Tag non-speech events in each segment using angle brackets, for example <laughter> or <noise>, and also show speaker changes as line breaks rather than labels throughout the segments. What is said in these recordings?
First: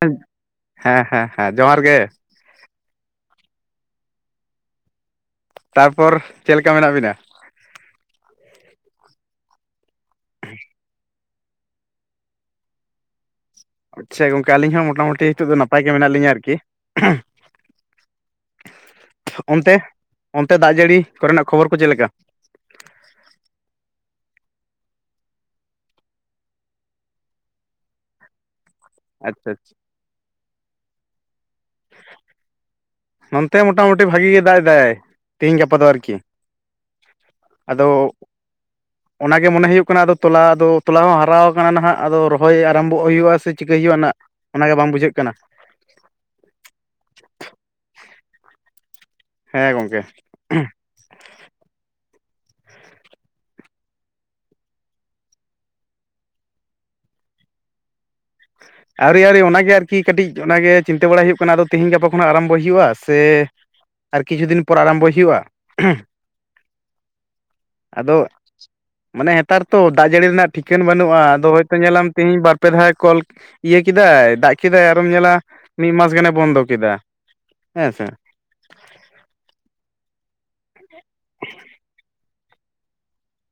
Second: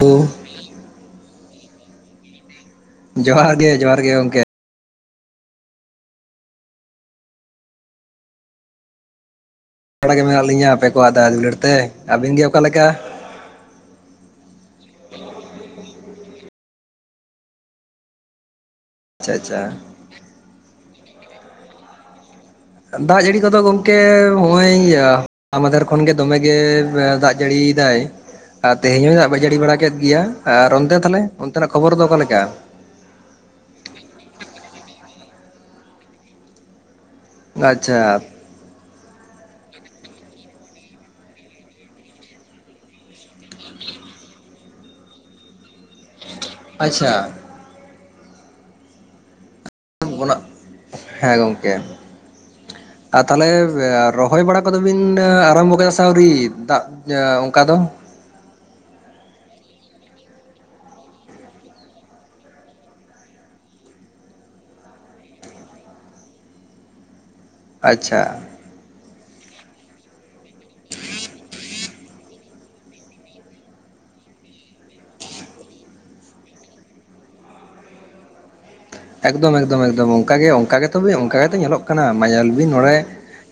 ᱦᱮᱸ ᱦᱮᱸ ᱡᱚᱦᱟᱨ ᱜᱮ᱾
ᱡᱚᱦᱟᱨ ᱜᱮ ᱡᱚᱦᱟᱨ ᱜᱮ ᱜᱚᱝᱠᱮ᱾
ᱛᱟᱨᱯᱚᱨ ᱪᱮᱫ ᱞᱮᱠᱟ ᱢᱮᱱᱟᱜ ᱵᱤᱱᱟ? <inaudible>
<unintelligible> ᱜᱮ ᱢᱮᱱᱟᱜ ᱞᱤᱧᱟᱹ ᱟᱯᱮ ᱠᱚᱣᱟᱜ ᱫᱟᱭᱟ ᱫᱩᱞᱟᱹᱲ ᱛᱮ᱾ ᱟᱹᱵᱤᱱ ᱜᱮ ᱚᱠᱟ ᱞᱮᱠᱟ?
ᱟᱪᱪᱷᱟ ᱜᱚᱝᱠᱮ ᱟᱹᱞᱤᱧ ᱦᱚᱸ ᱢᱚᱴᱟᱢᱩᱴᱤ ᱱᱤᱛᱚᱜ ᱫᱚ ᱱᱟᱯᱟᱭ ᱜᱮ ᱢᱮᱱᱟᱜ ᱞᱤᱧᱟ ᱟᱨᱠᱤ᱾
<inaudible>
ᱚᱱᱛᱮ, ᱚᱱᱛᱮ ᱫᱟᱜ ᱡᱟᱹᱲᱤ ᱠᱚᱨᱮᱱᱟᱜ ᱠᱷᱚᱵᱚᱨ ᱠᱚ ᱪᱮᱫ ᱞᱮᱠᱟ?
ᱫᱟᱜ ᱡᱟᱹᱲᱤ ᱠᱚᱫᱚ ᱜᱚᱝᱠᱮ ᱦᱚᱸᱜ-ᱚᱭ ᱦᱚᱞᱟ ᱢᱟᱫᱷᱮᱨ ᱠᱷᱚᱱ ᱜᱮ ᱫᱚᱢᱮ ᱜᱮ ᱫᱟᱜ ᱡᱟᱹᱲᱤ ᱭᱮᱫᱟᱭ᱾ ᱟᱨ ᱛᱮᱦᱮᱧ ᱦᱚᱸ <unintelligible>
ᱟᱪᱪᱷᱟ
ᱡᱟᱹᱲᱤ ᱵᱟᱲᱟ
ᱟᱪᱪᱷᱟ
ᱠᱮᱫ ᱜᱮᱭᱟ, ᱟᱨ ᱚᱱᱛᱮ ᱛᱟᱦᱞᱮ ᱚᱱᱛᱮᱱᱟᱜ ᱠᱷᱚᱵᱚᱨ ᱫᱚ ᱚᱠᱟ ᱞᱮᱠᱟ?
ᱱᱚᱱᱛᱮ ᱢᱚᱴᱟᱢᱩᱴᱤ ᱵᱷᱟᱜᱤ ᱜᱮ ᱫᱟᱜ ᱮᱫᱟ ᱛᱮᱦᱤᱧ ᱜᱟᱯᱟ ᱫᱚ ᱟᱨᱠᱤ᱾ ᱟᱫᱚ
ᱟᱪᱪᱷᱟ <inaudible>
ᱚᱱᱟᱜᱮ ᱢᱚᱱᱮ ᱦᱩᱭᱩᱜ ᱠᱟᱱᱟ ᱟᱫᱚ ᱛᱚᱞᱟ ᱟᱫᱚ ᱛᱚᱞᱟ ᱦᱚᱸ ᱦᱟᱨᱟ ᱠᱟᱱᱟ ᱱᱟᱦᱟᱜ ᱟᱫᱚ ᱨᱚᱦᱚᱭ ᱟᱨᱟᱢᱵᱚᱜ ᱦᱩᱭᱩᱜᱼᱟ ᱥᱮ ᱪᱤᱠᱟᱹᱭ ᱦᱩᱭᱩᱜᱼᱟ ᱱᱟᱜ ᱚᱱᱟᱜᱮ ᱵᱟᱝ ᱵᱩᱡᱷᱟᱹᱜ ᱠᱟᱱᱟ᱾
ᱟᱪᱪᱷᱟ
ᱦᱮᱸ ᱜᱚᱝᱠᱮ
<unintelligible> ᱦᱮᱸ ᱜᱚᱢᱠᱮ‌ ᱟᱨ ᱛᱟᱦᱚᱞᱮ ᱨᱚᱦᱚᱭ ᱵᱟᱲᱟ ᱠᱚᱫᱚ ᱵᱤᱱ ᱟᱨᱟᱢᱵᱚ ᱠᱮᱫᱟ ᱥᱮ ᱟᱹᱣᱨᱤ ᱫᱟᱜ ᱤᱭᱟᱹ ᱚᱱᱠᱟ ᱫᱚ᱾
ᱟᱹᱣᱨᱤ ᱟᱹᱣᱨᱤ ᱚᱱᱟᱜᱮ ᱟᱨᱠᱤ ᱠᱟᱹᱴᱤᱡ ᱚᱱᱟᱜᱮ ᱪᱤᱱᱛᱟᱹ ᱵᱟᱲᱟᱭ ᱦᱩᱭᱩᱜ ᱠᱟᱱᱟ ᱟᱫᱚ ᱛᱤᱦᱤᱧ ᱜᱟᱯᱟ ᱠᱷᱚᱱᱟᱜ ᱟᱨᱟᱢᱵᱚᱭ ᱦᱩᱭᱩᱜᱼᱟ ᱥᱮ ᱟᱨ ᱠᱤᱪᱷᱩ ᱫᱤᱱ ᱯᱚᱨ ᱟᱨᱟᱢᱵᱚᱭ ᱦᱩᱭᱩᱜᱼᱟ᱾
<inaudible>
ᱟᱫᱚ
ᱟᱪᱪᱷᱟ
ᱢᱟᱱᱮ ᱱᱮᱛᱟᱨ ᱛᱚ ᱫᱟᱜ ᱡᱟᱹᱲᱤ ᱨᱮᱱᱟᱜ ᱴᱷᱤᱠᱟᱹᱱ ᱵᱟᱹᱱᱩᱜᱼᱟ᱾ ᱟᱫᱚ ᱦᱚᱭᱛᱚ ᱧᱮᱞᱟᱢ ᱛᱤᱦᱤᱧ ᱵᱟᱨᱯᱮ ᱫᱷᱟᱣ ᱠᱚᱞ ᱤᱭᱟᱹ ᱠᱮᱫᱟᱭ ᱫᱟᱜ ᱠᱮᱫᱟᱭ ᱟᱨᱮᱢ ᱧᱮᱞᱟ ᱢᱤᱫ ᱢᱟᱥ ᱜᱟᱱᱮ ᱵᱚᱱᱫᱚ ᱠᱮᱫᱟ, ᱦᱮᱸᱥᱮ᱾
ᱮᱠᱫᱚᱢ ᱮᱠᱫᱚᱢ ᱮᱠᱫᱚᱢ ᱚᱱᱠᱟ ᱜᱮ ᱚᱱᱠᱟ ᱜᱮᱛᱚ ᱚᱱᱠᱟ ᱜᱮᱛᱚ ᱧᱮᱞᱚᱜ ᱠᱟᱱᱟ ᱢᱟ ᱧᱮᱞ ᱵᱤᱱ ᱱᱚᱸᱰᱮ᱾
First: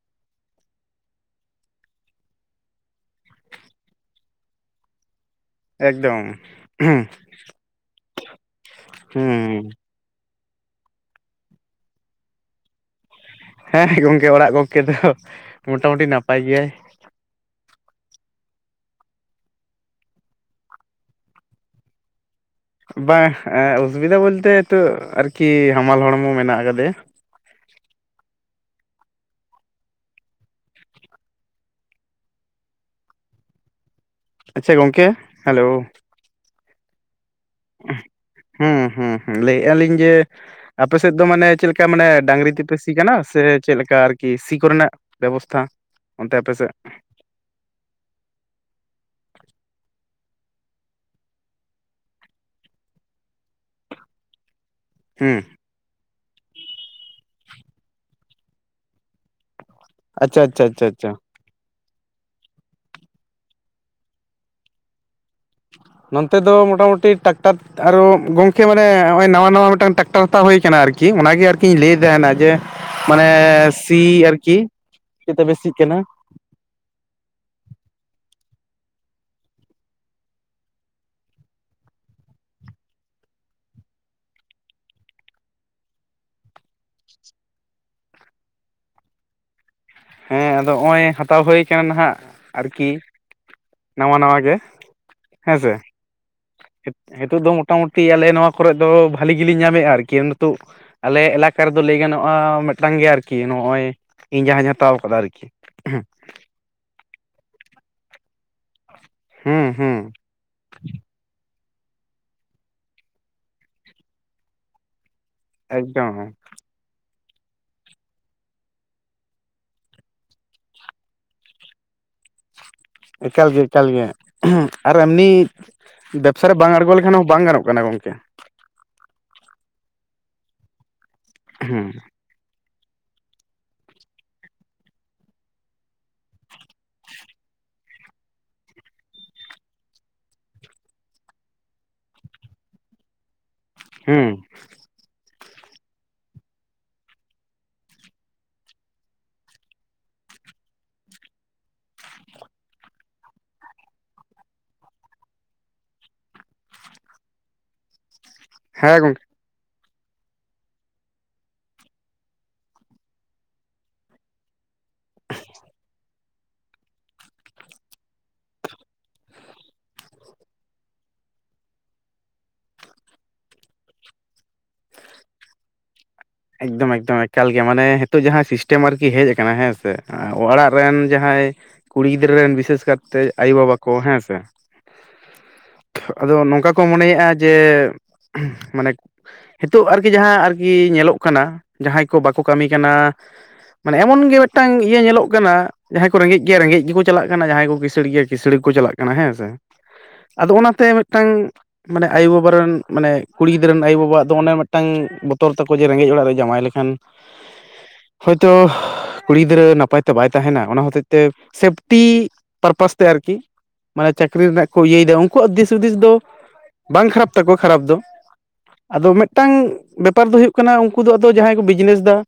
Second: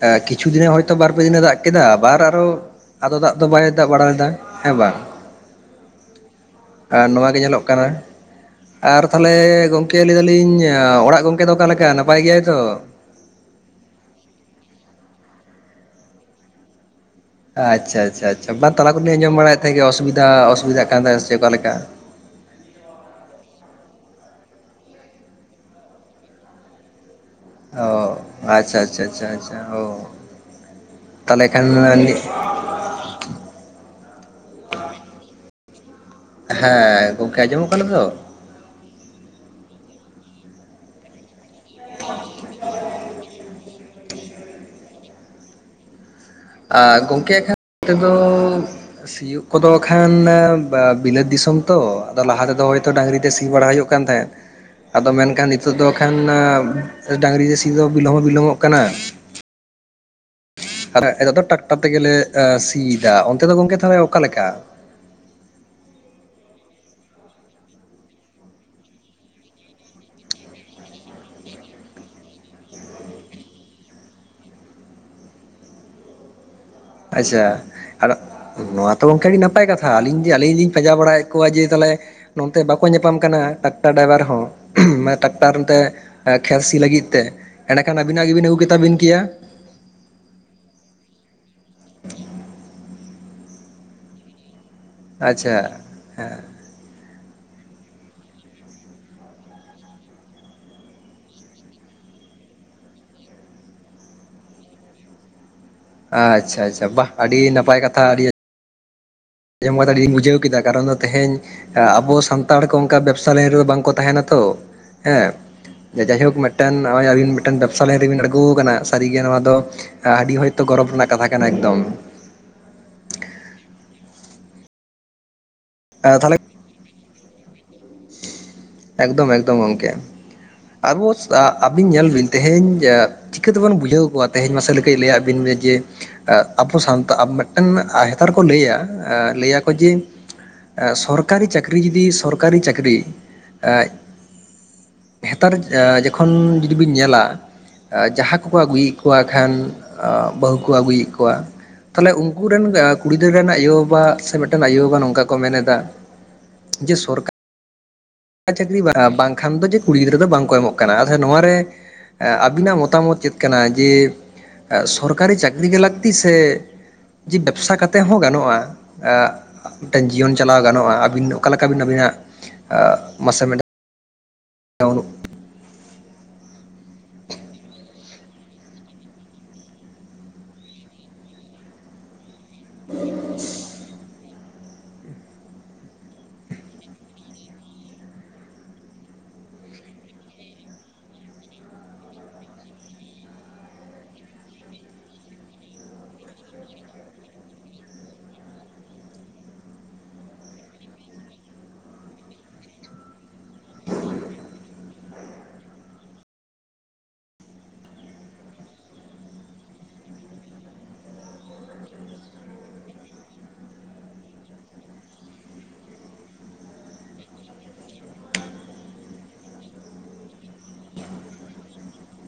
ᱮ ᱠᱤᱪᱷᱩ ᱫᱤᱱ ᱦᱚᱭᱛᱚ ᱵᱟᱨ ᱯᱮ ᱫᱤᱱᱮ ᱫᱟᱜ ᱠᱮᱫᱟ᱾ ᱟᱵᱟᱨ ᱟᱨᱚ ᱟᱫᱚ ᱫᱟᱜ ᱫᱚ ᱵᱟᱭ ᱫᱟᱜ ᱵᱟᱲᱟ ᱞᱮᱫᱟ ᱦᱮᱸ ᱵᱟᱝ
ᱮᱠᱫᱚᱢ
ᱟᱨ ᱱᱚᱣᱟ ᱜᱮ ᱧᱮᱞᱚᱜ ᱠᱟᱱᱟ ᱟᱨ
ᱦᱩᱸ
ᱛᱟᱞᱦᱮ ᱜᱚᱝᱠᱮ ᱞᱟᱹᱭ ᱫᱟᱞᱤᱧ ᱚᱲᱟᱜ ᱜᱚᱝᱠᱮ ᱫᱚ ᱚᱠᱟ ᱞᱮᱠᱟ, ᱱᱟᱯᱟᱭ ᱜᱮᱭᱟᱭ ᱛᱚ?
ᱦᱮᱸ ᱜᱚᱝᱠᱮ, ᱚᱲᱟᱜ ᱜᱚᱝᱠᱮ ᱫᱚ ᱢᱚᱴᱟᱢᱩᱴᱤ ᱱᱟᱯᱟᱭ ᱜᱮᱭᱟᱭ᱾
ᱟᱪᱪᱷᱟ ᱟᱪᱪᱷᱟ ᱟᱪᱪᱷᱟ ᱵᱟ ᱛᱟᱞᱟ ᱠᱷᱚᱱᱞᱤᱧ ᱟᱸᱡᱚᱢ ᱵᱟᱲᱟᱭᱮᱫ ᱛᱟᱦᱮᱸᱫ ᱜᱮ ᱚᱥᱩᱵᱤᱫᱷᱟ ᱚᱥᱩᱵᱤᱫᱷᱟᱜ ᱠᱟᱱ ᱛᱟᱦᱮᱸᱫ ᱥᱮ ᱚᱠᱟ ᱞᱮᱠᱟ᱾
ᱵᱟᱝ, ᱚᱥᱩᱵᱤᱫᱟ ᱵᱚᱞᱛᱮ ᱱᱤᱛᱚᱜ ᱟᱨᱠᱤ ᱦᱟᱢᱟᱞ ᱦᱚᱲᱢᱚ ᱢᱮᱱᱟᱜ ᱟᱠᱟᱫᱮᱭᱟ᱾
ᱚ ᱟᱪᱪᱷᱟ ᱟᱪᱪᱷᱟ ᱟᱪᱪᱷᱟ ᱚ ᱛᱟᱦᱞᱮ ᱠᱷᱟᱱ <inaudible>
ᱟᱪᱪᱷᱟ ᱜᱚᱝᱠᱮ ᱦᱮᱞᱳ
ᱦᱮᱸ ᱜᱚᱝᱠᱮ ᱟᱸᱡᱚᱢᱚᱜ ᱠᱟᱱᱟ ᱛᱚ?
ᱦᱩᱸ ᱦᱩᱸ ᱦᱩᱸ ᱞᱟᱹᱭ ᱟᱞᱤᱧ ᱡᱮ ᱟᱯᱮ ᱥᱮᱫ ᱫᱚ ᱢᱟᱱᱮ ᱪᱮᱫ ᱞᱮᱠᱟ ᱢᱟᱱᱮ ᱰᱟᱝᱨᱤ ᱛᱮᱯᱮ ᱥᱤ ᱠᱟᱱᱟ ᱥᱮ ᱪᱮᱫ ᱞᱮᱠᱟ ᱟᱨᱠᱤ? ᱥᱤ ᱠᱚᱨᱮᱱᱟᱜ ᱵᱮᱵᱚᱥᱛᱷᱟ? ᱚᱱᱛᱮ ᱟᱯᱮ ᱥᱮᱫ
ᱟᱨ ᱜᱚᱝᱠᱮ ᱠᱷᱟᱱ <inaudible> ᱛᱮᱫᱚ ᱥᱤᱭᱳᱜ ᱠᱚᱫᱚ ᱠᱷᱟᱱ ᱵᱤᱞᱟᱹᱛ ᱫᱤᱥᱚᱢ ᱛᱚ ᱟᱫᱚ ᱞᱟᱦᱟ ᱛᱮᱫᱚ ᱦᱚᱭᱛᱚ ᱰᱟᱝᱨᱤ ᱛᱮ ᱥᱤ ᱵᱟᱲᱟ ᱦᱩᱭᱩᱜ ᱠᱟᱱ ᱛᱟᱦᱮᱸᱫ᱾ ᱟᱫᱚ
ᱦᱩᱸ
ᱢᱮᱱᱠᱷᱟᱱ ᱱᱤᱛᱳᱜ ᱫᱚ ᱠᱷᱟᱱ ᱰᱟᱝᱨᱤ ᱛᱮ ᱥᱤ ᱫᱚ ᱵᱤᱞᱚᱢ ᱦᱚᱸ ᱵᱤᱞᱚᱢᱚᱜ ᱠᱟᱱᱟ᱾
ᱟᱪᱪᱷᱟ ᱟᱪᱪᱷᱟ ᱟᱪᱪᱷᱟ
ᱟᱨ
ᱟᱪᱪᱷᱟ
ᱱᱤᱛᱚᱜ ᱫᱚ ᱴᱨᱟᱠᱴᱟᱨ ᱛᱮᱜᱮᱞᱮ ᱥᱤ ᱮᱫᱟ᱾ ᱚᱱᱛᱮ ᱫᱚ ᱜᱚᱝᱠᱮ ᱛᱟᱦᱚᱞᱮ ᱚᱠᱟ ᱞᱮᱠᱟ?
ᱱᱚᱱᱛᱮ ᱫᱚ ᱢᱚᱴᱟᱢᱩᱴᱤ ᱴᱟᱠᱴᱟᱨ ᱟᱨᱦ <unintelligible> ᱜᱚᱢᱠᱮ ᱢᱟᱱᱮ ᱱᱚᱜᱼᱚᱭ ᱱᱟᱣᱟ ᱱᱟᱣᱟ ᱢᱤᱫᱴᱟᱱ ᱴᱨᱟᱠᱴᱟᱨ ᱦᱟᱛᱟᱣ ᱦᱩᱭ ᱠᱟᱱᱟ᱾ ᱟᱨᱠᱤ ᱚᱱᱟᱜᱮ ᱟᱨᱠᱤᱧ ᱞᱟᱹᱭ ᱛᱟᱦᱮᱱᱟ ᱡᱮ᱾ ᱢᱟᱱᱮ- ᱥᱤ ᱟᱨᱠᱤ ᱪᱮᱫ ᱛᱮᱯᱮ ᱥᱤᱜ ᱠᱟᱱᱟ?
ᱟᱪᱪᱷᱟ ᱟᱫᱚ ᱱᱚᱣᱟ ᱛᱚ ᱜᱚᱝᱠᱮ ᱱᱟᱯᱟᱭ ᱠᱟᱛᱷᱟ᱾ ᱟᱹᱞᱤᱧ ᱡᱮ ᱟᱹᱞᱤᱧ ᱞᱤᱧ ᱯᱟᱸᱡᱟ ᱵᱟᱲᱟᱭᱮᱫ ᱠᱚᱣᱟ ᱡᱮ ᱛᱟᱦᱚᱞᱮ ᱱᱚᱱᱛᱮ ᱵᱟᱠᱚ ᱧᱟᱯᱟᱢ ᱠᱟᱱᱟ ᱴᱨᱟᱠᱴᱟᱨ ᱰᱟᱭᱵᱷᱟᱨ ᱦᱚᱸ᱾ ᱴᱨᱟᱠᱴᱟᱨ ᱱᱛᱮ ᱮᱠᱷᱟᱱ ᱥᱤ ᱞᱟᱹᱜᱤᱫ ᱛᱮ ᱮᱸᱰᱮᱠᱷᱟᱱ ᱟᱹᱵᱤᱱᱟᱜ ᱜᱮᱵᱤᱱ ᱟᱹᱜᱩ ᱠᱮ ᱛᱟᱵᱤᱱ ᱠᱮᱭᱟ᱾
ᱦᱮᱸ ᱟᱫᱚ ᱱᱚᱜ-ᱚᱭ ᱦᱟᱛᱟᱣ ᱦᱩᱭ ᱠᱟᱱᱟ, ᱱᱟᱦᱟᱜ ᱟᱨᱠᱤ ᱱᱟᱣᱟ ᱱᱟᱣᱟ ᱜᱮ᱾ ᱦᱮᱸᱥᱮ
ᱟᱪᱪᱷᱟ ᱦᱮᱸ
ᱱᱤᱛᱚᱜ ᱫᱚ ᱢᱚᱴᱟᱢᱩᱴᱤ ᱟᱞᱮ ᱱᱚᱣᱟ ᱠᱚᱨᱮ ᱫᱚ ᱵᱷᱟᱞᱤ ᱜᱮᱞᱤᱮᱱ ᱧᱟᱢᱮᱫᱼᱟ᱾ ᱟᱨᱠᱤ ᱱᱤᱛᱚᱜ ᱟᱞᱮ ᱮᱞᱟᱠᱟ ᱨᱮᱫᱚ ᱞᱟᱹᱭ ᱜᱟᱱᱚᱜᱼᱟ ᱢᱤᱫᱴᱟᱝ ᱜᱮᱭᱟ᱾ ᱟᱨᱠᱤ ᱱᱚᱜᱼᱚᱭ ᱤᱧ ᱡᱟᱦᱟᱧ ᱦᱟᱛᱟᱣ ᱟᱠᱟᱫᱟ, ᱟᱨᱠᱤ ᱦᱮᱸ᱾
ᱟᱪᱪᱷᱟ ᱟᱪᱪᱷᱟ ᱵᱟ ᱟᱹᱰᱤ ᱱᱟᱯᱟᱭ ᱠᱟᱛᱷᱟ ᱟᱹᱰᱤ
ᱦᱩᱸ
<unintelligible>
ᱦᱩᱸ
ᱟᱹᱰᱤᱧ ᱵᱩᱡᱷᱟᱹᱣ ᱠᱮᱫᱟ᱾ ᱠᱟᱨᱚᱱ ᱫᱚ ᱛᱮᱦᱮᱧ ᱟᱵᱚ ᱥᱟᱱᱛᱟᱲ ᱠᱚ ᱚᱱᱠᱟ ᱵᱮᱵᱽᱥᱟ ᱞᱟᱭᱤᱱ ᱨᱮᱫᱚ ᱵᱟᱝᱠᱚ ᱛᱟᱦᱮᱱᱟ ᱛᱚ᱾ ᱦᱮᱸ
ᱮᱠᱫᱚᱢ
ᱡᱟᱭᱦᱳᱠ ᱢᱤᱫ ᱢᱤᱫᱴᱮᱱ ᱱᱚᱜᱚᱭ ᱟᱹᱵᱤᱱ ᱢᱤᱫᱴᱮᱱ ᱵᱮᱵᱽᱥᱟ ᱞᱟᱭᱤ ᱨᱮᱵᱤᱱ ᱟᱲᱜᱳ ᱟᱠᱟᱱᱟ᱾ ᱥᱟᱹᱨᱤᱜᱮ ᱱᱚᱣᱟ ᱫᱚ ᱟᱹᱰᱤ ᱦᱚᱭᱛᱚ ᱜᱚᱨᱚᱢ ᱨᱮᱱᱟᱜ ᱠᱟᱛᱷᱟ ᱠᱟᱱᱟ ᱮᱠᱫᱚᱢ᱾
ᱮᱠᱟᱞ ᱜᱮ ᱮᱠᱟᱞ ᱜᱮ ᱟᱨ ᱮᱢᱱᱤ
ᱛᱟᱦᱚᱞᱮ
ᱵᱮᱵᱥᱟ ᱵᱟᱝ ᱟᱬᱜᱚ ᱞᱮᱠᱷᱟᱱ ᱦᱚᱸ ᱵᱟᱝ ᱜᱟᱱᱚᱜ ᱠᱟᱱᱟ ᱜᱚᱝᱠᱮ᱾
ᱮᱠᱫᱚᱢ ᱮᱠᱫᱚᱢ ᱜᱚᱢᱠᱮ ᱟᱵᱚ ᱟᱹᱵᱤᱱ
ᱦᱩᱸ
ᱧᱮᱞ ᱵᱤᱱ ᱛᱮᱦᱮᱧ ᱡᱟᱜ ᱪᱤᱠᱟᱹ ᱛᱮᱵᱚᱱ ᱵᱩᱡᱷᱟᱹᱣ ᱠᱚᱣᱟ᱾ ᱛᱮᱦᱮᱧ ᱢᱟᱥᱮ ᱠᱟᱹᱡ ᱞᱟᱹᱭᱟᱫ ᱵᱤᱱ ᱢᱮ ᱡᱮ ᱟᱵᱚ ᱥᱟᱱᱛᱟ ᱢᱤᱫᱴᱮᱱ ᱦᱮᱛᱟᱨ ᱠᱚ ᱞᱟᱹᱭᱟ ᱞᱟᱹᱭ ᱟᱠᱚ ᱡᱮ ᱥᱚᱨᱠᱟᱨᱤ ᱪᱟᱹᱠᱨᱤ ᱡᱩᱫᱤ ᱥᱚᱨᱠᱟᱨᱤ ᱪᱟᱹᱠᱨᱤ ᱟᱡ
ᱦᱩᱸ
ᱱᱮᱛᱟᱨ ᱡᱚᱠᱷᱚᱱ ᱡᱩᱫᱤ ᱵᱤᱱ ᱧᱮᱞᱟ ᱡᱟᱦᱟᱸ ᱠᱚᱠᱚ ᱟᱹᱜᱩᱭᱮᱫ ᱠᱚᱣᱟ ᱠᱷᱟᱱ ᱵᱟᱹᱦᱩ ᱠᱚ ᱟᱹᱜᱩᱭᱮᱫ ᱠᱚᱣᱟ᱾ ᱛᱟᱦᱚᱞᱮ ᱩᱝᱠᱩ ᱨᱮᱱ ᱠᱩᱲᱤ ᱜᱤᱫᱽᱨᱟᱹ ᱨᱮᱱ ᱟᱭᱳᱵᱟᱵᱟ ᱥᱮ ᱢᱤᱫᱴᱮᱱ ᱟᱭᱳᱵᱟᱵᱟ ᱱᱚᱝᱠᱟ ᱠᱚ ᱢᱮᱱᱮᱫᱟ ᱡᱮ ᱥᱚᱨᱠᱟᱨ ᱪᱟᱹᱠᱨᱤ
ᱦᱮᱸ ᱜᱚᱝᱠᱮ
ᱵᱟᱝᱠᱷᱟᱱ ᱫᱚ ᱡᱮ ᱠᱩᱲᱤ ᱜᱤᱫᱽᱨᱟᱹ ᱫᱚ ᱵᱟᱝᱠᱚ ᱮᱢᱚᱜ ᱠᱟᱱᱟ ᱟᱫᱷᱟ ᱱᱚᱣᱟ ᱨᱮ ᱮ ᱟᱹᱵᱤᱱᱟᱜ ᱢᱚᱛᱟᱢᱚᱛ ᱪᱮᱫ ᱠᱟᱱᱟ ᱡᱮ ᱥᱚᱨᱠᱟᱨᱤ ᱪᱟᱹᱠᱨᱤ ᱜᱮ ᱞᱟᱹᱠᱛᱤ ᱥᱮ ᱡᱮ ᱵᱮᱵᱥᱟ ᱠᱟᱛᱮᱜ ᱦᱚᱸ ᱜᱟᱱᱚᱜᱼᱟ ᱢᱤᱫᱴᱮᱱ ᱡᱤᱭᱚᱱ ᱪᱟᱞᱟᱣ ᱜᱟᱱᱚᱜᱼᱟ ᱟᱹᱵᱤᱱ ᱚᱠᱟᱞᱠᱟ ᱵᱤᱱ ᱟᱹᱵᱤᱱᱟᱜ ᱢᱟᱥᱮ ᱡᱚᱱ <unintelligible>
ᱮᱠᱫᱚᱢ ᱮᱠᱫᱚᱢ ᱮᱠᱟᱞ ᱜᱮ ᱢᱟᱱᱮ ᱦᱤᱛᱚᱜ ᱡᱟᱦᱟᱸᱭ ᱥᱤᱥᱴᱮᱢ ᱟᱨᱠᱤ ᱦᱮᱡ ᱟᱠᱟᱱᱟ ᱦᱮᱸᱥᱮ ᱚᱲᱟᱜ ᱨᱮᱱ ᱡᱟᱦᱟᱸᱭ ᱠᱩᱲᱤ ᱜᱤᱫᱽᱨᱟᱹ ᱨᱮᱱ ᱵᱤᱥᱮᱥ ᱠᱟᱨᱛᱮ ᱟᱭᱳᱵᱟᱵᱟ ᱠᱚ ᱦᱮᱸ ᱥᱮ
<inaudible>
ᱟᱫᱚ ᱱᱚᱝᱠᱟ ᱠᱚ ᱢᱚᱱᱮᱭᱮᱫᱼᱟ, ᱡᱮ ᱢᱟᱱᱮ ᱱᱤᱛᱚᱜ ᱟᱨᱠᱤ ᱡᱟᱦᱟᱸ ᱟᱨᱠᱤ ᱧᱮᱞᱚᱜ ᱠᱟᱱᱟ ᱡᱟᱦᱟᱸᱭ ᱠᱚ ᱵᱟᱠᱚ ᱠᱟᱹᱢᱤ ᱠᱟᱱᱟ᱾ ᱢᱟᱱᱮ ᱮᱢᱚᱱ ᱜᱮ ᱢᱤᱫᱴᱟᱝ ᱤᱭᱟᱹ ᱧᱮᱞᱚᱜ ᱠᱟᱱᱟ᱾ ᱡᱟᱦᱟᱸᱭ ᱠᱚ ᱨᱮᱸᱜᱮᱡ ᱜᱮᱭᱟ ᱨᱮᱸᱜᱮᱡ ᱜᱮᱠᱚ ᱪᱟᱞᱟᱜ ᱠᱟᱱᱟ ᱡᱟᱦᱟᱸᱭ ᱠᱚ ᱠᱤᱥᱟᱹᱲᱤ ᱜᱮᱭᱟ ᱠᱤᱤᱥᱟᱹᱲ ᱜᱮᱠᱚ ᱪᱟᱞᱟᱜ ᱠᱟᱱᱟ ᱦᱮᱸ ᱥᱮ ᱟᱫᱚ ᱚᱱᱟᱛᱮ ᱢᱮᱫᱴᱟᱝ ᱢᱟᱱᱮ ᱟᱭᱳ ᱵᱟᱵᱟ ᱨᱮᱱ ᱢᱟᱱᱮ ᱠᱩᱲᱤ ᱜᱤᱫᱽᱨᱟᱹ ᱨᱮᱱ ᱟᱭᱳᱼᱵᱟᱣᱟᱜ ᱫᱚ ᱚᱱᱮ ᱢᱮᱫᱴᱟᱝ ᱵᱚᱛᱚᱨ ᱛᱟᱠᱚ ᱡᱮ ᱨᱮᱸᱜᱮᱡ ᱚᱲᱟᱜ ᱨᱮ ᱡᱟᱶᱟᱭ ᱞᱮᱠᱷᱟᱱ ᱦᱳᱭᱛᱳ ᱠᱩᱲᱤ ᱜᱤᱫᱽᱨᱟᱹ ᱱᱟᱯᱟᱭ ᱛᱮ ᱵᱟᱭ ᱛᱟᱦᱮᱱᱟ ᱚᱱᱟ ᱦᱚᱛᱮᱡ ᱛᱮ ᱥᱮᱯᱴᱤ ᱯᱟᱨᱯᱟᱥ ᱛᱮ ᱟᱨᱠᱤ ᱢᱟᱱᱮ ᱪᱟᱹᱠᱨᱤ ᱨᱮᱱᱟᱜ ᱠᱚ ᱤᱭᱟᱹᱭᱮᱫᱟ ᱩᱱᱠᱩᱣᱟᱜ ᱫᱤᱥ ᱦᱩᱫᱤᱥ ᱫᱚ ᱵᱟᱝ ᱠᱷᱟᱨᱟᱯ ᱛᱟᱠᱚᱣᱟ ᱠᱷᱟᱨᱟᱯ ᱫᱚ ᱟᱫᱚ ᱢᱤᱫᱴᱟᱝ ᱵᱮᱯᱟᱨ ᱫᱚ ᱦᱩᱭᱩᱜ ᱠᱟᱱᱟ ᱩᱝᱠᱩ ᱫᱚ ᱟᱫᱚ ᱡᱟᱦᱟᱸᱭ ᱠᱩ ᱵᱤᱡᱽᱱᱮᱥ ᱫᱟ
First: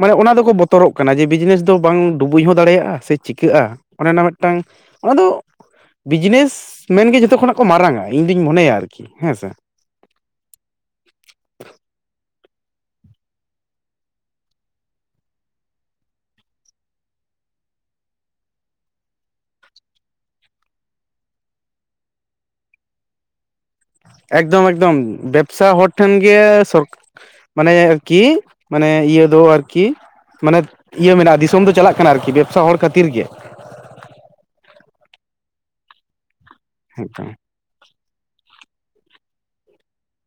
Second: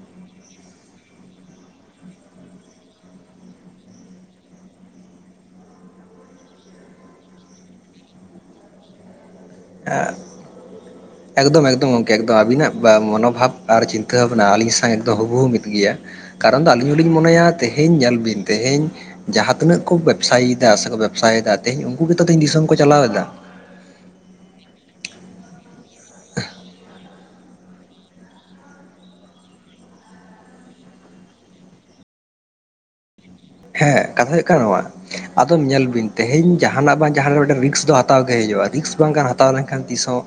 ᱢᱟᱱᱮ ᱚᱱᱟ ᱫᱚᱠᱚ ᱵᱚᱛᱚᱨᱚᱜ ᱠᱟᱱᱟ ᱡᱮ ᱵᱤᱡᱽᱱᱮᱥ ᱫᱚ ᱵᱟᱝ ᱰᱩᱵᱩᱡ ᱦᱚᱸ ᱫᱟᱲᱮᱭᱟᱜᱼᱟ ᱥᱮ ᱪᱤᱠᱟᱹᱜᱼᱟ ᱚᱱᱮᱚᱱᱟ ᱢᱤᱫᱴᱟᱝ ᱟᱫᱚ ᱵᱤᱡᱽᱱᱮᱥ ᱢᱮᱱᱜᱮ ᱡᱷᱚᱛᱚ ᱠᱷᱚᱱᱟᱜ ᱠᱚ ᱢᱟᱨᱟᱝᱟ ᱤᱧ ᱫᱳᱧ ᱢᱚᱱᱮᱭᱟ ᱟᱨᱠᱤ ᱦᱮᱸ ᱥᱮ
<unintelligible> ᱮᱠᱫᱚᱢ ᱮᱠᱫᱚᱢ ᱜᱚᱢᱠᱮ ᱟᱵᱤᱱᱟᱜ ᱢᱚᱱᱳᱵᱷᱟᱵ ᱟᱨ ᱪᱤᱱᱛᱟᱹ ᱵᱷᱟᱵᱱᱟ ᱟᱞᱤᱧ ᱥᱟᱶ ᱮᱠᱫᱚᱢ ᱦᱩᱵᱩᱦᱩᱜ ᱢᱤᱫ ᱜᱮᱭᱟ ᱠᱟᱨᱚᱱ ᱫᱚ ᱟᱹᱞᱤᱧ ᱦᱚᱞᱤᱧ ᱢᱚᱱᱮᱭᱟ ᱛᱮᱦᱮᱧ ᱧᱮᱞ ᱵᱤᱱ ᱛᱮᱦᱮᱧ ᱡᱟᱦᱟᱸ ᱛᱤᱱᱟᱹᱜ ᱠᱚ ᱵᱮᱵᱽᱥᱟᱭᱤᱫᱟ ᱥᱮᱠᱚ ᱵᱮᱵᱽᱥᱟᱭᱮᱫᱟ ᱛᱮᱦᱤᱧ ᱩᱱᱠᱩ ᱜᱮᱛᱚ ᱛᱮᱦᱧ ᱫᱤᱥᱚᱢ ᱠᱚ ᱪᱟᱞᱟᱣᱮᱫᱟ
ᱮᱠᱫᱚᱢ ᱮᱠᱫᱚᱢ ᱵᱮᱵᱥᱟ ᱦᱚᱲ ᱴᱷᱮᱱ ᱜᱮ ᱥᱚᱨ ᱢᱟᱱᱮ ᱠᱤ ᱢᱟᱱᱮ ᱤᱭᱟᱹ ᱫᱚ ᱟᱨᱠᱤ ᱢᱟᱱᱮ ᱤᱭᱟᱹ ᱢᱮᱱᱟᱜᱼᱟ ᱫᱤᱥᱚᱢ ᱫᱚ ᱪᱟᱞᱟᱜ ᱠᱟᱱᱟ ᱟᱨᱠᱤ ᱵᱮᱵᱽᱥᱟ ᱦᱚᱲ ᱠᱷᱟᱹᱛᱤᱨ ᱜᱮ
ᱦᱮᱸ ᱠᱟᱛᱷᱟ ᱦᱩᱭᱩᱜ ᱠᱟᱱᱟ ᱱᱚᱣᱟ ᱟᱫᱚᱢ ᱧᱮᱞ ᱵᱤᱱ ᱛᱮᱦᱮᱧ ᱡᱟᱦᱟᱱᱟᱜ ᱵᱟᱝ
ᱮᱠᱫᱚᱢ
ᱡᱟᱦᱟᱱᱟᱜ ᱨᱤᱠᱥ ᱫᱚ ᱦᱟᱛ ᱦᱟᱛᱟᱣ ᱜᱮ ᱦᱩᱭᱩᱜᱼᱟ ᱨᱤᱠᱥ ᱵᱟᱝᱠᱷᱟᱱ ᱦᱟᱛᱟᱣ ᱞᱮᱱᱠᱷᱟᱱ ᱛᱤᱥ ᱦᱚᱸ